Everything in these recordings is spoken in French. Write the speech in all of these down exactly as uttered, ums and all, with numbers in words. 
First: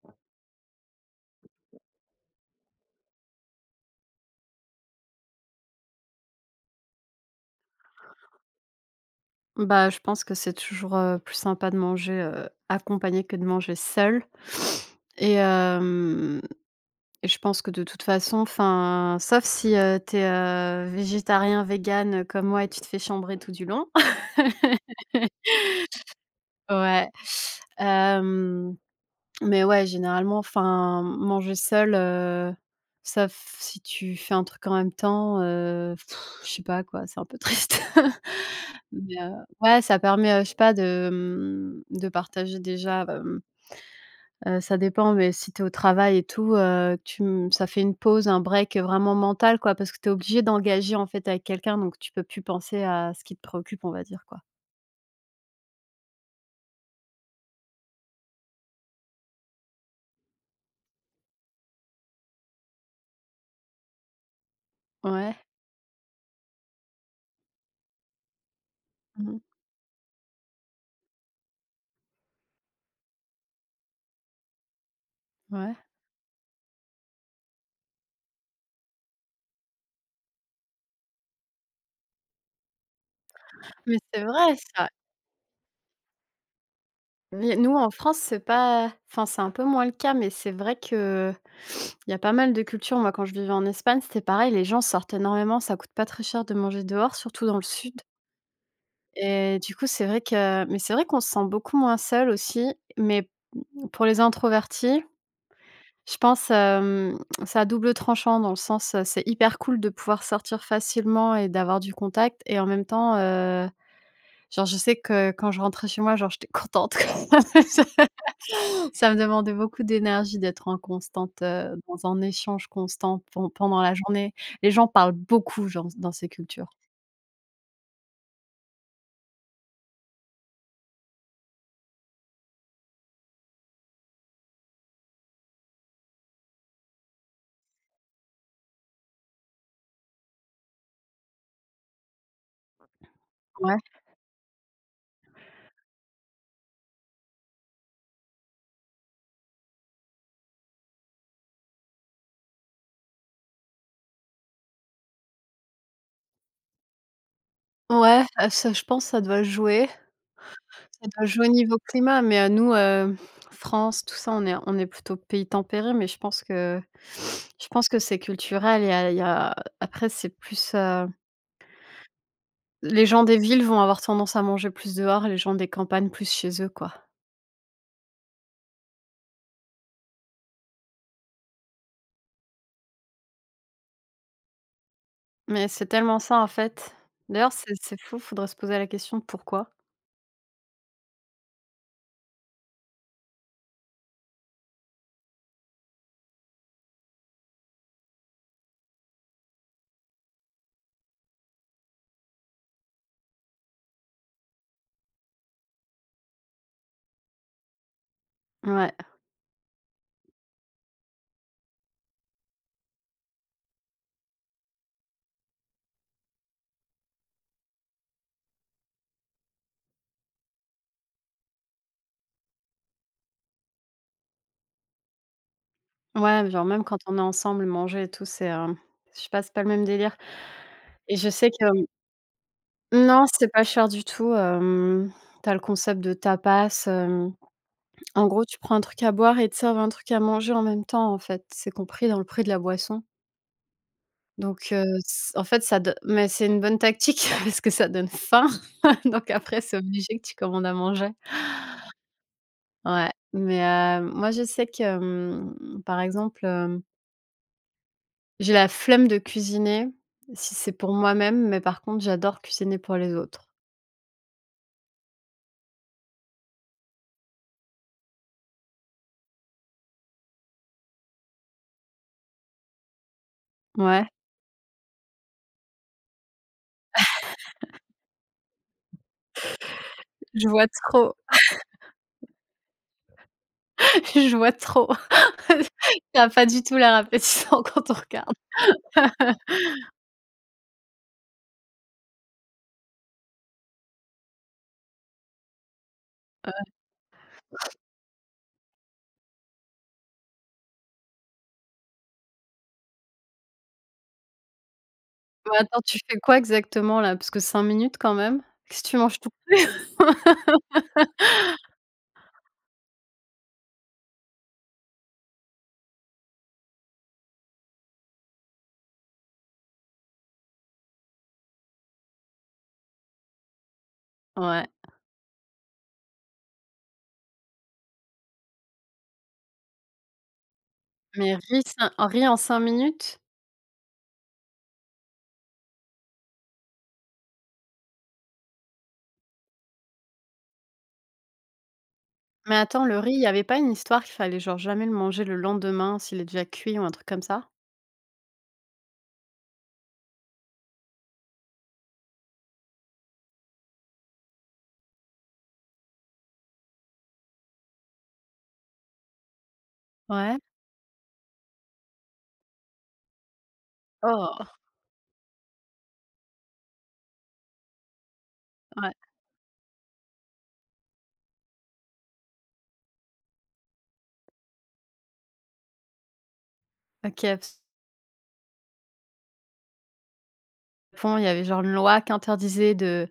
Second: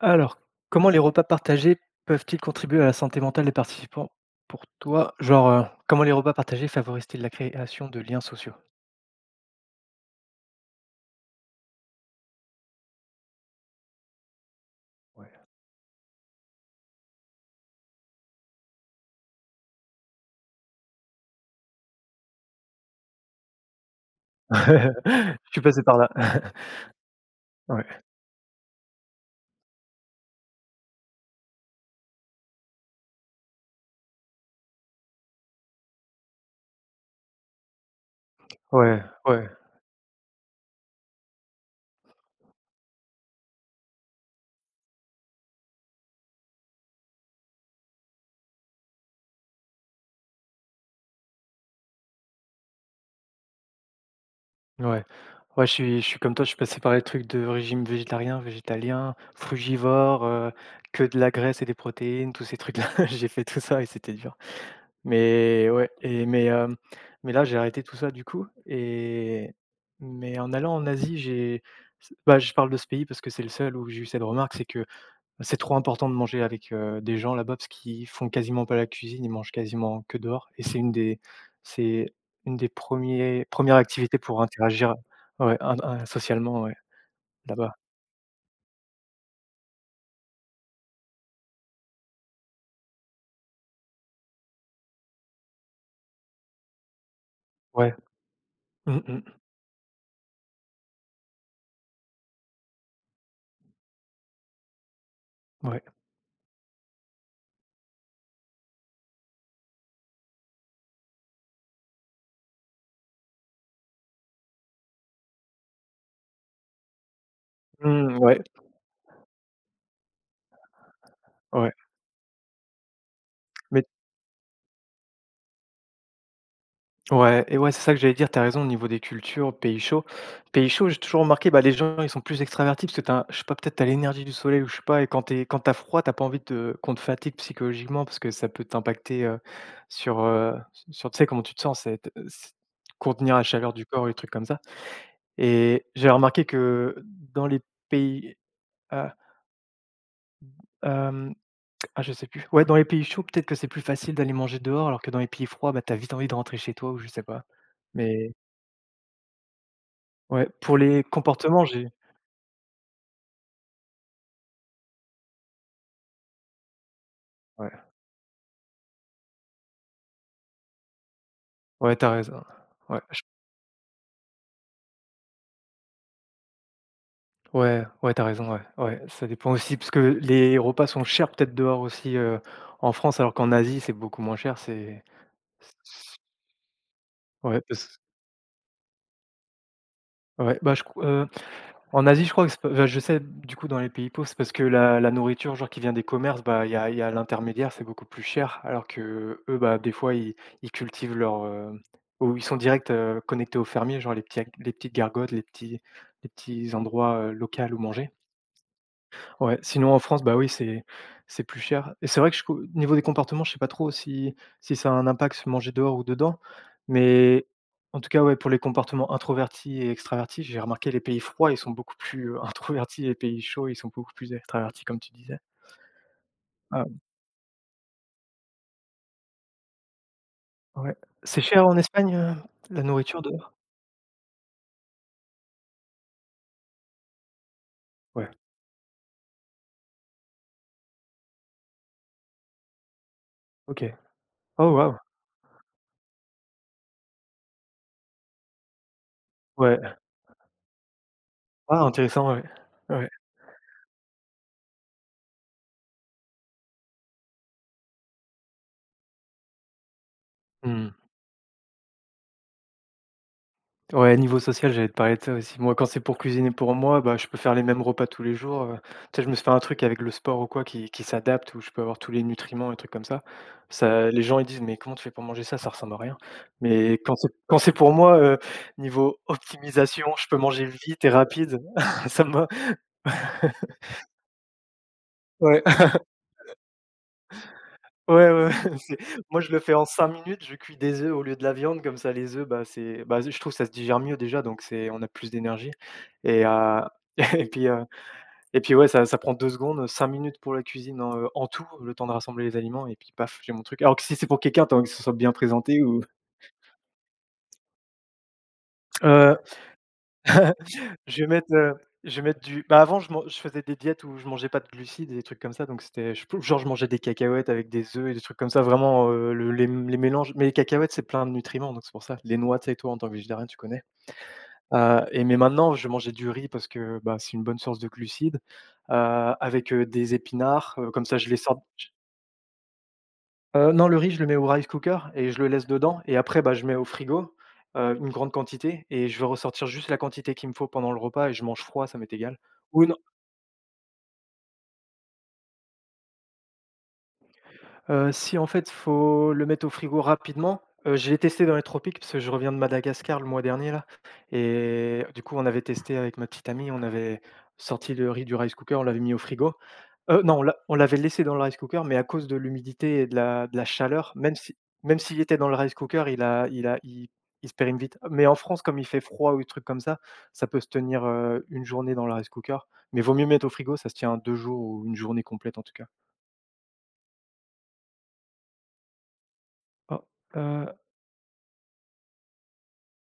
Alors, comment les repas partagés peuvent-ils contribuer à la santé mentale des participants pour toi? Genre, heu, comment les repas partagés favorisent-ils la création de liens sociaux? Bah, je pense que c'est toujours, heu, plus sympa de manger, heu, accompagné que de manger seul et Ouais. hem et je pense que de toute façon, enfin, sauf si, heu, tu es, végétarien, vegan, comme moi et tu te fais chambrer tout du long. Je suis passé par là. Ouais, Ouais, hem, mais ouais, généralement, enfin, manger seul, heu, sauf si tu fais un truc en même temps, heu, je sais pas quoi, c'est un peu triste. ouais, Mais, heu, ouais, ouais, ça permet, heu, je sais pas de, mmh, de partager déjà, hem, heu, ça dépend, mais si tu es au travail et tout, heu, tu m ça fait une pause, un break, heu, vraiment mental, quoi, parce que tu es obligé d'engager, en fait, avec quelqu'un, donc tu peux plus penser à ce qui te préoccupe, on va dire, quoi. ouais. Ouais, je suis je suis comme toi, je suis passé par les trucs de régime végétarien, végétalien, frugivore, heu, que de la graisse et des protéines, tous ces trucs-là. J'ai fait tout ça et c'était dur. Ouais. Mais ouais et mais hem, mais là, j'ai arrêté tout ça du coup Mmh mh. et mais en allant en Asie, j'ai c bah, je parle de ce pays parce que c'est le seul où j'ai eu cette remarque, c'est que c'est Ouais. trop important de manger avec, heu, des gens là-bas parce qu'ils font quasiment pas la cuisine, ils mangent quasiment que dehors et c'est une des c'est une des premiers premières Mais activités c'est pour vrai ça. interagir ouais, in in socialement, ouais, Mais là-bas. nous, en France, c'est pas enfin, c'est un peu moins le cas, mais c'est vrai qu'il y a pas mal de cultures. Moi, quand je vivais en Espagne, c'était pareil, les gens sortent énormément, ça coûte pas très cher de manger dehors, surtout dans le sud. Ouais. Mmh mh. Et du coup, c'est vrai que mais c'est vrai qu'on se sent beaucoup moins seul aussi, mais pour les introvertis, Ouais. je pense, hem, c'est à double tranchant dans le sens, heu, c'est hyper cool de pouvoir sortir facilement et d'avoir du contact et en même temps, heu, genre, je sais que quand je rentrais chez moi, genre, j'étais contente quoi. Ça Mmh, ouais, me demandait beaucoup d'énergie d'être en constante, ouais. heu, dans un échange constant pen pendant Mais la journée. Les gens parlent beaucoup, genre, dans ces cultures. ouais et ouais, c'est ça que j'allais dire, t'as raison au niveau des cultures, pays chauds. Pays chauds, j'ai toujours remarqué, bah, les gens, ils sont plus extravertis parce que t'as je sais pas, peut-être t'as l'énergie du soleil ou je sais pas et quand t'es quand t'as froid, t'as pas envie de qu'on te fatigue psychologiquement parce que ça peut t'impacter, heu, sur, heu, sur tu sais, comment tu te sens, c'est t contenir la chaleur Ouais. du corps et des trucs comme ça et j'ai remarqué que dans les pays, heu, hem, ah, je sais plus. Ouais, dans les pays chauds, peut-être que c'est plus facile d'aller manger dehors alors que dans les pays froids, bah, t'as vite envie de rentrer chez toi ou je sais pas Ouais, mais heu, ça je pense que ça doit jouer. ouais, pour les Ça doit jouer au comportements, niveau j'ai climat, mais, à nous, heu, France, tout ça, on est on est plutôt pays tempéré, mais je pense que je ouais, pense que c'est culturel. Il y a il y a après, c'est plus, heu, ouais, tu as raison. Ouais, les je gens des villes vont avoir tendance à manger plus dehors les gens des campagnes plus chez eux, quoi. ouais, ouais, tu as raison, ouais, ouais, ça dépend aussi parce que les repas sont chers peut-être dehors aussi, heu, en France alors qu'en Asie, c'est beaucoup moins cher, c'est Mais c'est c tellement ça, en fait. D'ailleurs, ouais c'est c'est parce fou, faudrait se poser la question de pourquoi? ouais, bah, je co heu en Asie, je crois que c'est p enfin, je sais du coup dans les pays pauvres, c'est parce que la la nourriture genre qui vient des commerces, bah, il y a il y a l'intermédiaire, c'est beaucoup plus cher. Alors que eux, bah, des fois, ils ils cultivent leur, heu, ou ils sont direct, heu, connectés aux fermiers, genre les petits les petites gargotes, les petits les petits endroits, heu, locals où manger. Ouais, Ouais, sinon en France, bah oui, c'est c'est plus cher et c'est vrai que je co niveau des comportements, je sais pas trop si si ça a un impact manger dehors ou dedans, mais en tout cas, ouais, pour les comportements introvertis et extravertis, j'ai remarqué les pays froids, ils sont beaucoup plus, heu, introvertis et les pays chauds, ils sont beaucoup plus extravertis comme tu disais. ouais, genre même Ah quand on est ensemble, manger et tout, c'est, hem, je sais pas, c'est pas le même délire ouais. et je C'est sais que, cher en hem Espagne, heu, la nourriture non, c'est dehors? pas cher du tout, hem, tu le concept de tapas. En Ouais, gros, tu prends un truc à boire et te servent un truc à manger en même temps, en fait. C'est compris dans le prix de la boisson. OK. Donc, Oh heu, waouh! c en fait, ça do mais c'est une bonne tactique parce que ça donne faim. Donc après, c'est Ouais. obligé que tu commandes à manger. Ah intéressant, ouais. Ouais. Ouais, mais, heu, moi, je sais que, hem, par exemple, hem, j'ai la flemme de cuisiner si c'est pour Mmh. moi-même, mais par contre, j'adore cuisiner pour les autres. Ouais, niveau social, j'allais te parler de ça aussi. Moi, quand c'est pour cuisiner pour moi, bah, je peux faire les mêmes repas tous les jours. euh. Tu sais, je me suis fait un truc avec le sport ou quoi qui, qui s'adapte, où je peux avoir tous les nutriments et trucs comme ça. Ouais, ça. Les gens, ils disent, mais comment tu fais pour manger ça? Ça ressemble à rien. Mais quand c'est, quand c'est pour moi, euh, niveau optimisation, je peux je manger vois vite et trop, rapide. Ça me... je vois trop. Ouais, Ça a pas du tout l'air appétissant quand on ouais, regarde. ouais. c'est- Moi, je le fais en cinq minutes. Je cuis des œufs au lieu de la viande. Comme ça, les œufs, bah, c'est... Bah, je trouve que ça se digère mieux déjà, donc c'est... on a plus d'énergie. Et, euh, et puis... euh, Et puis ouais, ça ça prend deux secondes, cinq minutes pour la cuisine en, heu, en tout, le temps de rassembler les aliments et puis paf, j'ai mon truc. Alors que si c'est pour quelqu'un, tant que ce soit bien Mais attends, présenté tu ou fais quoi exactement là? Parce que cinq minutes quand même? Qu'est-ce que tu manges tout heu, cru? je vais mettre, heu, je vais mettre du bah, avant je man je faisais des diètes où je mangeais pas de glucides et des trucs comme ça, donc c'était je genre je mangeais des cacahuètes avec des œufs et des trucs comme ça, vraiment, heu, le les les mélanges. Mais les cacahuètes, c'est plein de nutriments, donc c'est pour ça. Les noix, tu sais, toi, en tant que végétarien, tu connais? Ouais, Heu et mais maintenant, je mangeais du riz parce que, bah, c'est une bonne source de glucides, heu, avec, heu, des épinards, heu, comme ça je mais les sors. riz cin un riz en cinq minutes? Heu, non, le riz, je le mets au rice cooker et je le laisse dedans et après, bah, je mets au frigo, heu, une grande quantité et je vais ressortir juste la quantité qu'il me faut pendant le repas et je mange froid, ça m'est égal. Mais attends, Ou le riz, il y avait pas une histoire qu'il fallait genre jamais le manger le lendemain s'il est déjà cuit ou un truc comme ça? Heu, si en fait, faut le mettre au frigo rapidement, heu, je l'ai testé dans les tropiques parce que je reviens de Madagascar le mois dernier là et du coup, on avait testé avec ma petite amie, on avait sorti le riz du rice cooker, on l'avait mis au frigo. Heu, Ouais? non, on l'a on l'avait laissé dans le rice cooker, mais à cause de l'humidité et de la de la chaleur, même Oh! si même s'il était dans le rice cooker, il a il a il il se périme vite. Mais en France, comme il Ouais, fait froid ou des trucs comme ça, ça peut se tenir, heu, une journée dans le rice cooker, mais vaut mieux mettre au frigo, ça se tient deux jours ou une journée complète en tout cas. OK. Oh, Japon, il y avait genre une loi qui interdisait de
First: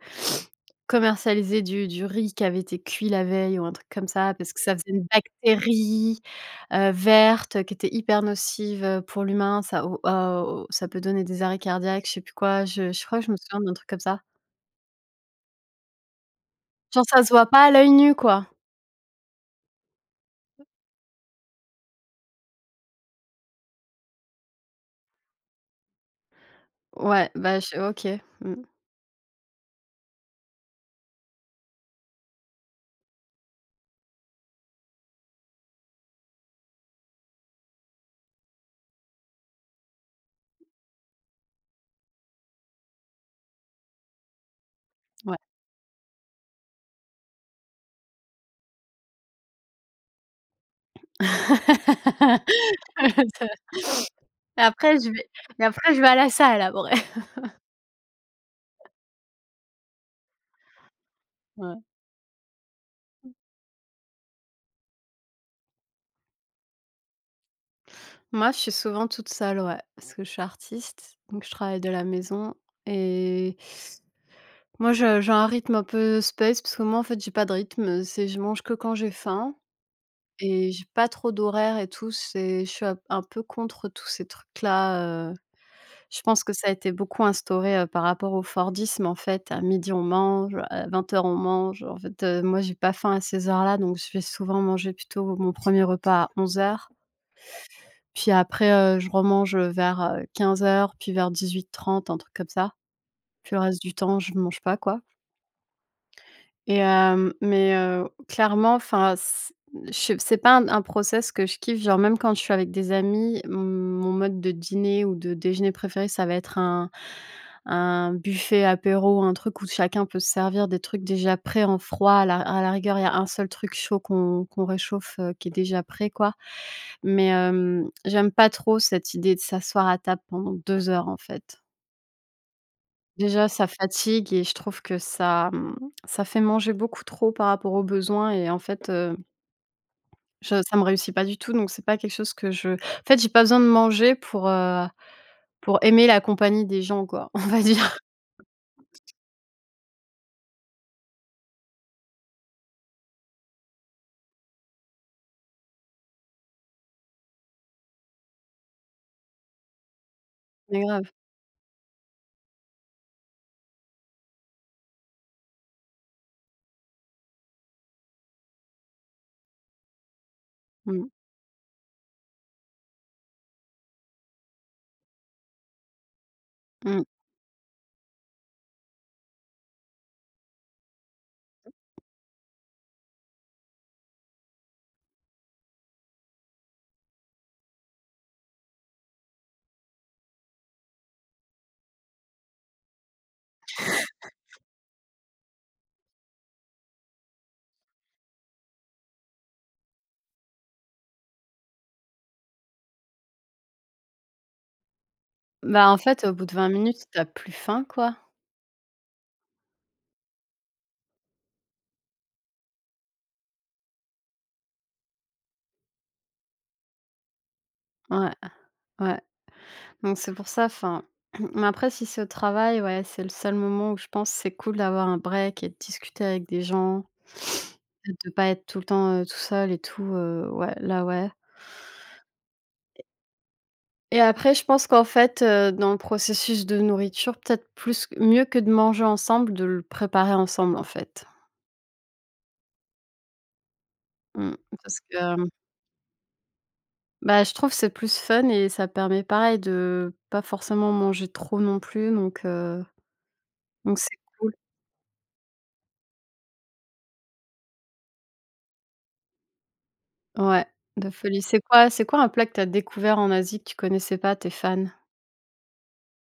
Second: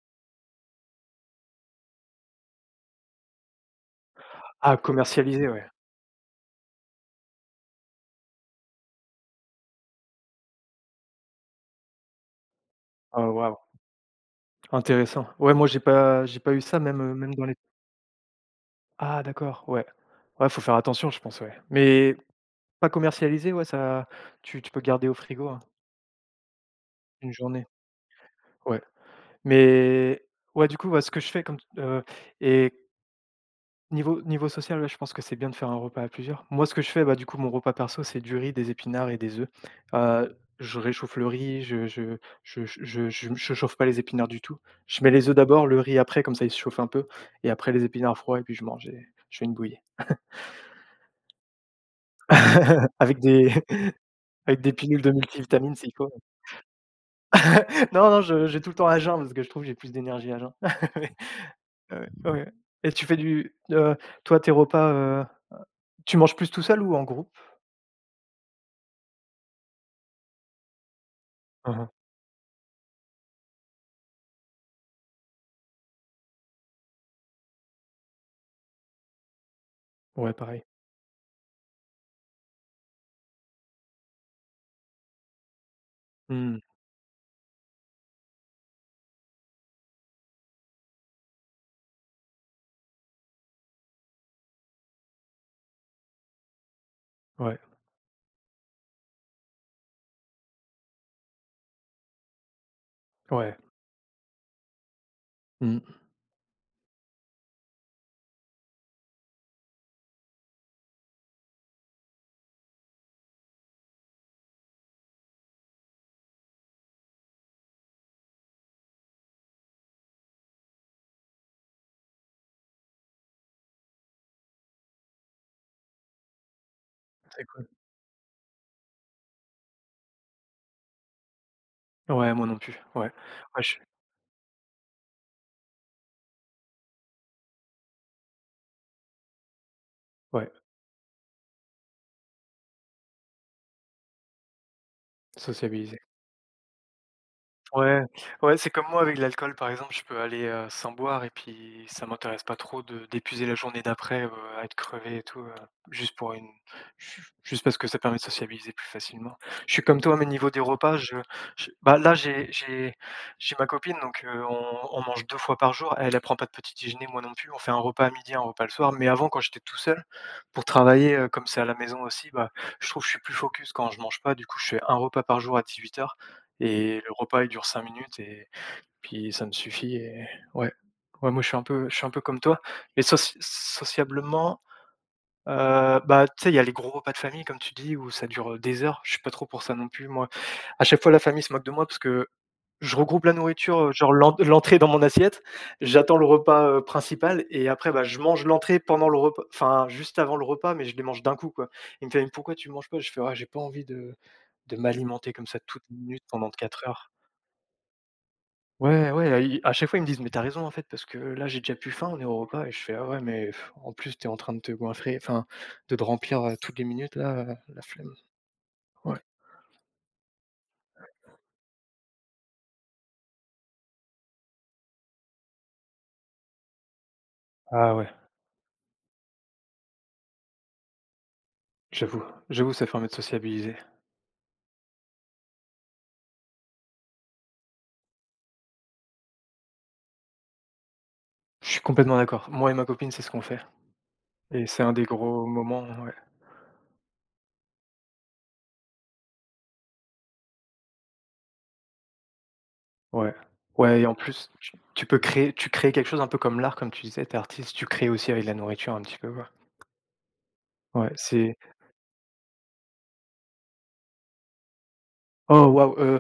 commercialiser du du riz qui avait été cuit la veille ou un truc comme ça, parce que ça ah faisait une commercialisé, ouais. bactérie, heu, verte qui était hyper nocive, heu, pour l'humain. Ça au a au Ça peut donner des arrêts cardiaques, je sais plus quoi, je je crois que Ah je me waouh, souviens d'un truc comme ça. intéressant. Ouais, moi j'ai pas j'ai pas eu ça même, Genre heu, ça se même dans voit les pas à l'œil nu, quoi. ah d'accord, ouais. Ouais, faut faire attention je pense, ouais. Mais pas commercialisé, ouais, ça tu tu peux garder au frigo, hein, Ouais, une bah, journée. je OK. Mmh, Ouais. Mais ouais, du coup, ouais, ce que je fais comme t et niveau niveau social, ouais, je pense que c'est bien de faire un repas à plusieurs. Moi, ce que je fais, bah, du coup, mon repas perso, c'est du riz, des épinards et des œufs. Heu, je réchauffe le riz, je je je je je je je chauffe pas les épinards du tout. Je mets les œufs ouais. d'abord, le riz après, comme ça, il se chauffe un peu et après les épinards froids et puis je mange et je fais une bouillie. Avec des avec Et des Après pilules je de vais et multivitamines après s'il je vais faut. à la salle après. Non, non, je j'ai tout le temps à jeun parce que je trouve que j'ai plus d'énergie à jeun. Ouais. Ouais, ouais, ouais et tu fais du heu, toi, tes repas, heu, tu manges plus tout seul ou en groupe? Moi, je suis souvent toute seule, ouais, parce que je suis artiste, donc je travaille de Mmh. la maison et moi, je j'ai un rythme un peu space parce que moi, en fait, j'ai pas de rythme, c'est je mange que quand j'ai faim Ouais, pareil. et j'ai pas trop d'horaire et tout, c'est je suis un un peu contre tous ces trucs-là, heu, je pense que Mmh. ça a été beaucoup instauré, heu, par rapport au Fordisme, en fait. À midi, on mange, à vingt heures, on mange. En fait, heu, moi, j'ai pas faim à ces heures-là, donc je vais souvent manger plutôt mon premier repas à onze heures. Ouais, Puis après, heu, je remange, heu, vers, heu, quinze heures, puis vers dix-huit heures trente, un truc comme ça. Puis ouais. le reste du temps, je mange pas, quoi. Mmh. Et hem, mais heu, clairement, enfin, c je c'est pas un un process que je kiffe, genre même quand je suis avec des amis, mon mode de dîner ou de déjeuner préféré, ça va être un un buffet apéro, un truc où chacun peut se servir des trucs déjà prêts en froid. À la à la rigueur, il y a un seul truc chaud qu'on qu'on réchauffe, heu, qui est déjà prêt, quoi. Mais C'est cool. hem, j'aime pas trop cette idée de s'asseoir à table pendant deux heures, en fait. Ouais, moi non plus. Ouais. Déjà, Ouais, ça je suis fatigue et je trouve que ça, mmh, ça fait manger beaucoup trop par rapport aux besoins et en fait, heu, ouais, je ça me réussit pas du tout, donc c'est pas quelque chose que je en fait, j'ai pas besoin de manger pour, heu, pour sociabiliser. aimer la compagnie des gens, quoi, on va dire. Ouais, ouais, c'est comme moi avec l'alcool, par exemple, je peux aller, heu, sans boire et puis ça m'intéresse pas trop de d'épuiser la journée d'après, heu, à être crevé et tout, heu, juste pour une ju juste parce que ça permet de sociabiliser plus facilement. Je suis comme toi, mais niveau des Mais repas, grave. je je bah, là, j'ai j'ai j'ai ma copine, donc heu, on on mange deux fois par jour. Elle, elle prend pas de petit déjeuner, moi non plus. On fait un repas à midi, un repas le soir, mais avant, quand j'étais tout seul, pour Mmh. travailler, heu, comme c'est à la maison aussi, bah, je trouve que je suis plus focus quand je mange pas. Du coup, je fais un repas par jour à dix-huit heures et Mmh. le repas, il dure cinq minutes et puis ça me suffit et ouais. Ouais, moi, je suis un peu je suis un peu comme toi mais soci sociablement, heu, bah, tu sais, il y a les gros repas de famille comme tu dis où ça dure, des heures. Je suis pas trop pour ça non plus, moi. À chaque fois, la famille se moque de moi parce que je regroupe la nourriture, heu, genre l'en l'entrée dans mon assiette, j'attends le repas, heu, principal et après, bah, je mange l'entrée pendant le repas enfin, juste avant le repas, mais je les mange d'un coup, quoi. Il me fait: «Mais pourquoi tu manges pas?» Je fais: «Ouais, j'ai pas envie de de m'alimenter comme ça toutes Bah, en les fait, minutes au bout pendant de vingt quatre minutes, heures». t'as plus faim, quoi. Ouais, ouais, i à chaque fois, ils me disent: «Mais t'as raison, en fait, parce que là, j'ai déjà plus faim, on est au repas» et je fais: «Ah ouais, mais pff, en plus, t'es en train de te goinfrer, enfin, de te remplir, heu, toutes les minutes là, heu, la flemme». Ouais, Ouais. ouais. Donc c'est pour ça, enfin mais après si c'est au travail, ouais, c'est le seul moment où je pense que c'est cool d'avoir un break et de discuter avec des gens, Ah ouais, de de pas être tout le temps, heu, tout seul et tout, heu, ouais, là, ouais j'avoue, j'avoue, ça permet de sociabiliser. et après je pense qu'en fait, heu, dans le processus de nourriture, peut-être plus mieux que de manger ensemble, de le préparer ensemble, en fait. Je suis complètement d'accord. Moi et ma copine, c'est ce qu'on fait Mmh, et c'est un parce des que, gros hem, moments, ouais. bah, je trouve que c'est plus fun et ça permet pareil de pas forcément manger trop non plus donc heu, Ouais. donc Ouais et en c'est plus, cool. tu tu peux créer tu crées quelque chose un peu comme l'art, comme tu disais, tu artiste, tu crées aussi avec la nourriture un petit peu, quoi. Ouais, de Ouais, folie. c'est C'est quoi c'est quoi un plat que tu as découvert en Asie que tu connaissais pas? Tu es fan? oh waouh, euh,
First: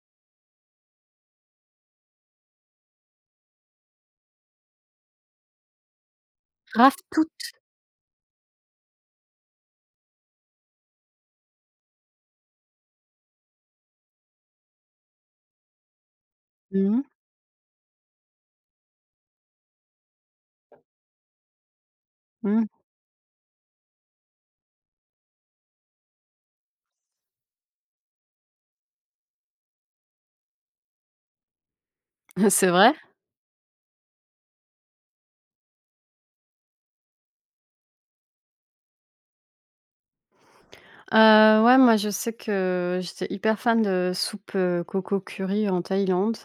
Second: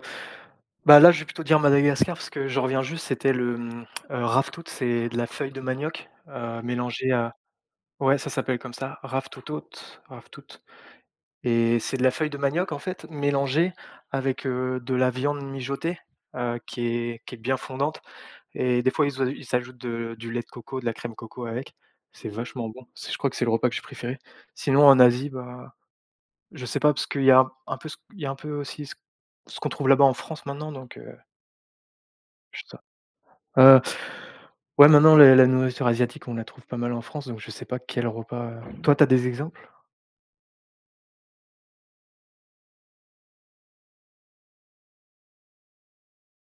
bah, là, je vais plutôt dire Madagascar parce que je reviens juste, c'était le, mmh, heu, raftout, c'est de la feuille de manioc, heu, Grave, mélangée à toutes. ouais, ça s'appelle comme ça, raftutot, raftout et c'est de la feuille de manioc, en fait, mélangée avec, heu, de la viande mijotée, heu, qui Mmh mh. est qui est bien fondante et des fois, ils au ils ajoutent de du lait de coco, de la crème coco avec. C'est vachement bon. C'est je crois que c'est le repas que j'ai préféré. Sinon, en Asie, bah, je sais pas parce qu'il y a un peu ce il y a un peu aussi ce ce qu'on trouve là-bas en France maintenant, donc heu, je C'est sais pas. vrai? Ouais, maintenant la la nourriture asiatique, on la trouve pas mal en France, donc je sais pas quel repas, heu toi, t'as des exemples? Heu, ouais, moi je sais que j'étais hyper fan de soupe, heu, coco curry en Thaïlande.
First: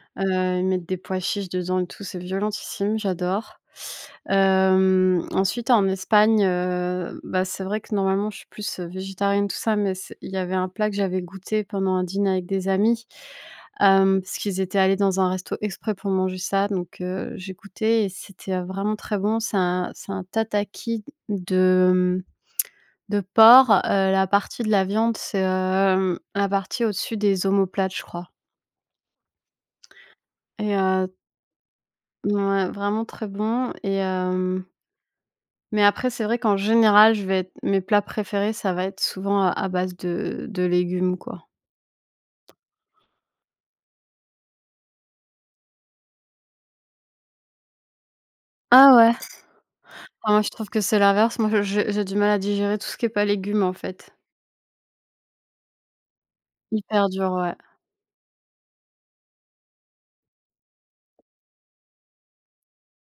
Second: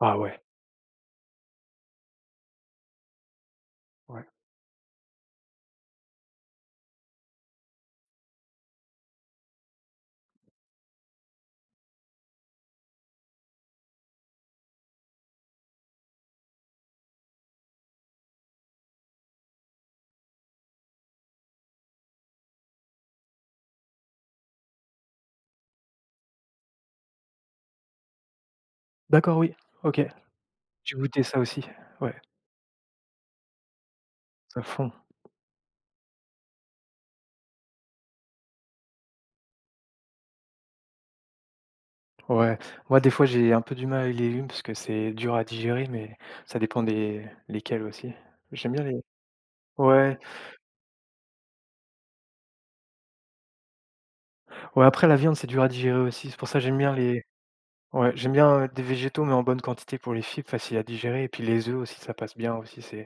Ah ouais, Heu, ils mettent des pois chiches dedans et tout, c'est violentissime, j'adore. ouais. Hem, ensuite en Espagne, heu, bah, c'est vrai que normalement je suis plus, heu, végétarienne tout ça, mais c'est il y avait un plat que j'avais goûté pendant un dîner avec des amis, hem, parce qu'ils étaient allés dans un resto exprès pour manger ça, donc heu, j'ai goûté et c'était, heu, vraiment très bon. C'est un c'est un tataki de, mmh, de porc, heu, la partie de la viande, c'est, hem, la partie au-dessus des omoplates, je crois D'accord, oui, OK. et J'ai heu goûté ça aussi. Ouais, Ouais, vraiment très bon et à hem, fond. mais après c'est vrai qu'en général, je vais être mes plats préférés, ça va être souvent à à base de de légumes, quoi. Ouais. Moi, des fois, j'ai un peu du mal avec les légumes parce que c'est dur à digérer, mais ça dépend des lesquels aussi. J'aime bien Ah les ouais? ouais, Ah moi, je trouve que c'est l'inverse. Moi, je j'ai j'ai du mal à digérer tout ce qui est pas légumes, en fait. ouais, après la viande, c'est dur à digérer aussi. C'est pour ça que j'aime bien Hyper les dur, ouais. ouais, j'aime bien, heu, des végétaux, mais en bonne quantité pour les fibres, facile à digérer et puis les œufs aussi, ça passe bien aussi, c'est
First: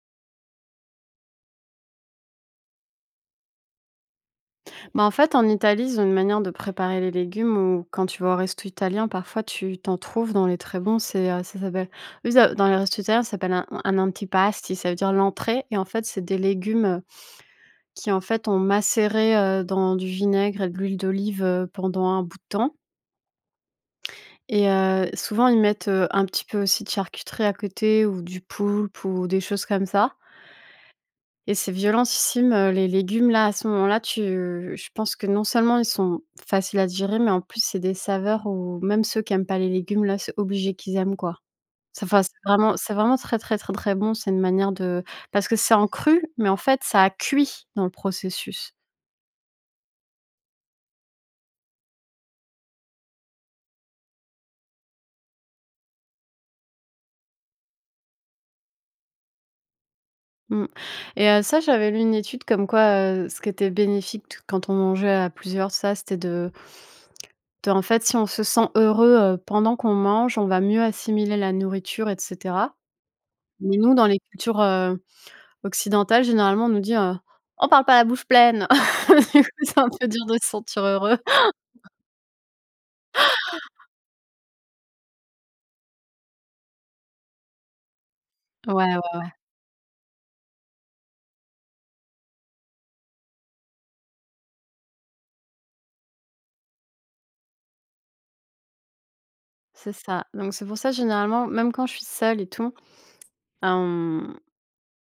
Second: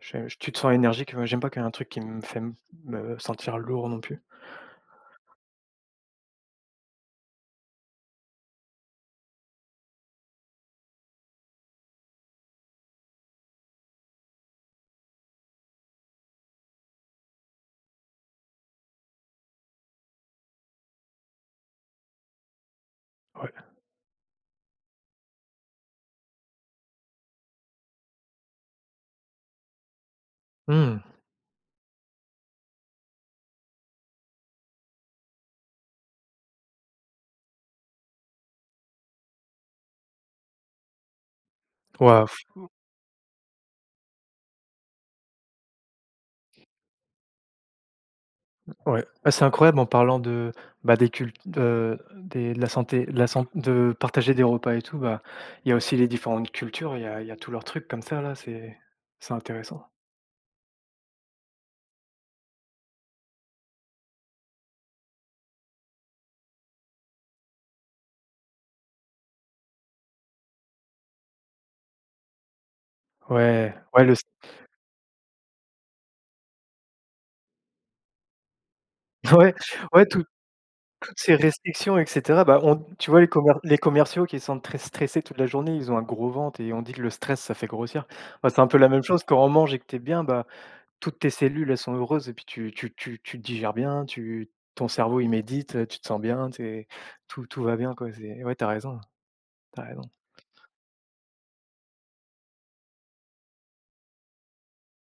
je je- tu te sens énergique, moi, j'aime pas qu'il y ait un truc qui me fait m- me sentir lourd non plus. Bah, en fait, en Italie, ils ont une manière de préparer les légumes où quand tu vas au resto italien, parfois tu t'en trouves dans les très bons, c'est, heu, ça s'appelle eux, ils dans les restos italiens, ça s'appelle un un antipasti, ça veut dire l'entrée et en fait, c'est des légumes, qui en fait ont macéré, heu, dans du vinaigre et de l'huile d'olive, heu, pendant un bout de temps Ouais. et heu, souvent ils mettent, heu, un petit peu aussi de charcuterie à côté ou du poulpe ou des choses comme ça Mmh. et c'est violentissime, heu, les légumes là, à ce moment-là, tu je pense que non seulement ils sont faciles à digérer, mais en plus c'est des saveurs où même ceux qui aiment pas les légumes là, c'est obligé qu'ils aiment quoi. C'est enfin, Waouh, c'est f vraiment c'est vraiment très, très, très, très bon. C'est une manière de parce que c'est en cru, mais en fait ça a cuit dans le processus. ouais. Ah, c'est incroyable en parlant de, bah, des cultes, heu, des de la santé de la san de partager des repas et tout, bah, il y a aussi les différentes cultures, il y a il y a tous leurs trucs comme ça là, c'est c'est intéressant. Mmh et heu, ça, j'avais lu une étude comme quoi, heu, ce qui était bénéfique t quand on mangeait à plusieurs, ça, c'était de de en fait, si on se sent heureux, heu, pendant qu'on mange, on va mieux assimiler la nourriture et cetera. Ouais, Mais nous, ouais, dans le les cultures, heu, occidentales, généralement, on nous dit, heu: «On parle pas la bouche pleine!» Du coup, ouais, c'est un ouais, peu dur toutes de se sentir heureux. toutes ces restrictions et cetera, bah, on tu vois les commer les commerciaux qui sont très stressés toute la journée, ils ont un gros ventre et on dit que le stress ça fait grossir. Bah, c'est un Ouais, peu la ouais, même chose ouais, quand on mange et que t'es bien, bah toutes tes cellules, elles sont heureuses et puis tu tu tu tu digères bien, tu ton cerveau il médite, heu, tu te sens bien, tu tout tout va bien quoi, c'est ouais, t'as raison, t'as c'est raison. ça. Donc c'est pour ça, généralement, même quand je suis seule et tout, hem,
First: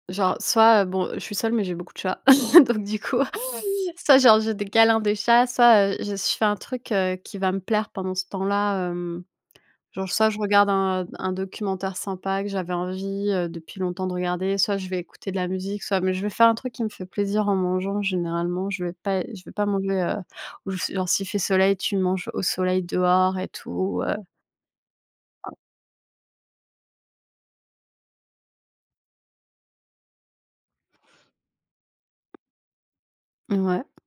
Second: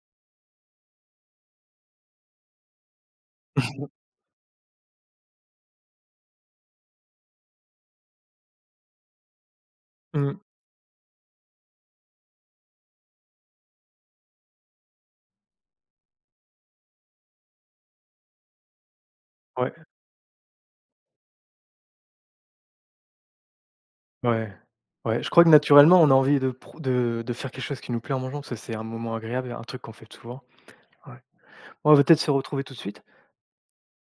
genre soit, heu, bon, je suis seule, mais j'ai beaucoup de chats, donc du coup soit genre j'ai des câlins de chat soit, heu, je je fais un truc, heu, qui va me plaire pendant ce temps-là, hem, genre soit je Mmh. regarde un un documentaire sympa que j'avais envie, heu, depuis longtemps de regarder, soit je vais écouter de la musique, soit mais je vais faire un truc qui me fait plaisir en mangeant généralement. Je vais pas je vais pas Ouais, manger, heu, ou genre s'il fait soleil, tu manges au soleil dehors et tout, heu, ouais, ouais, je crois que naturellement, on a envie de pro de de faire quelque chose qui nous plaît en mangeant, parce que c'est un moment agréable, un truc qu'on fait souvent. Ouais. On va peut-être se retrouver tout de suite. ouais.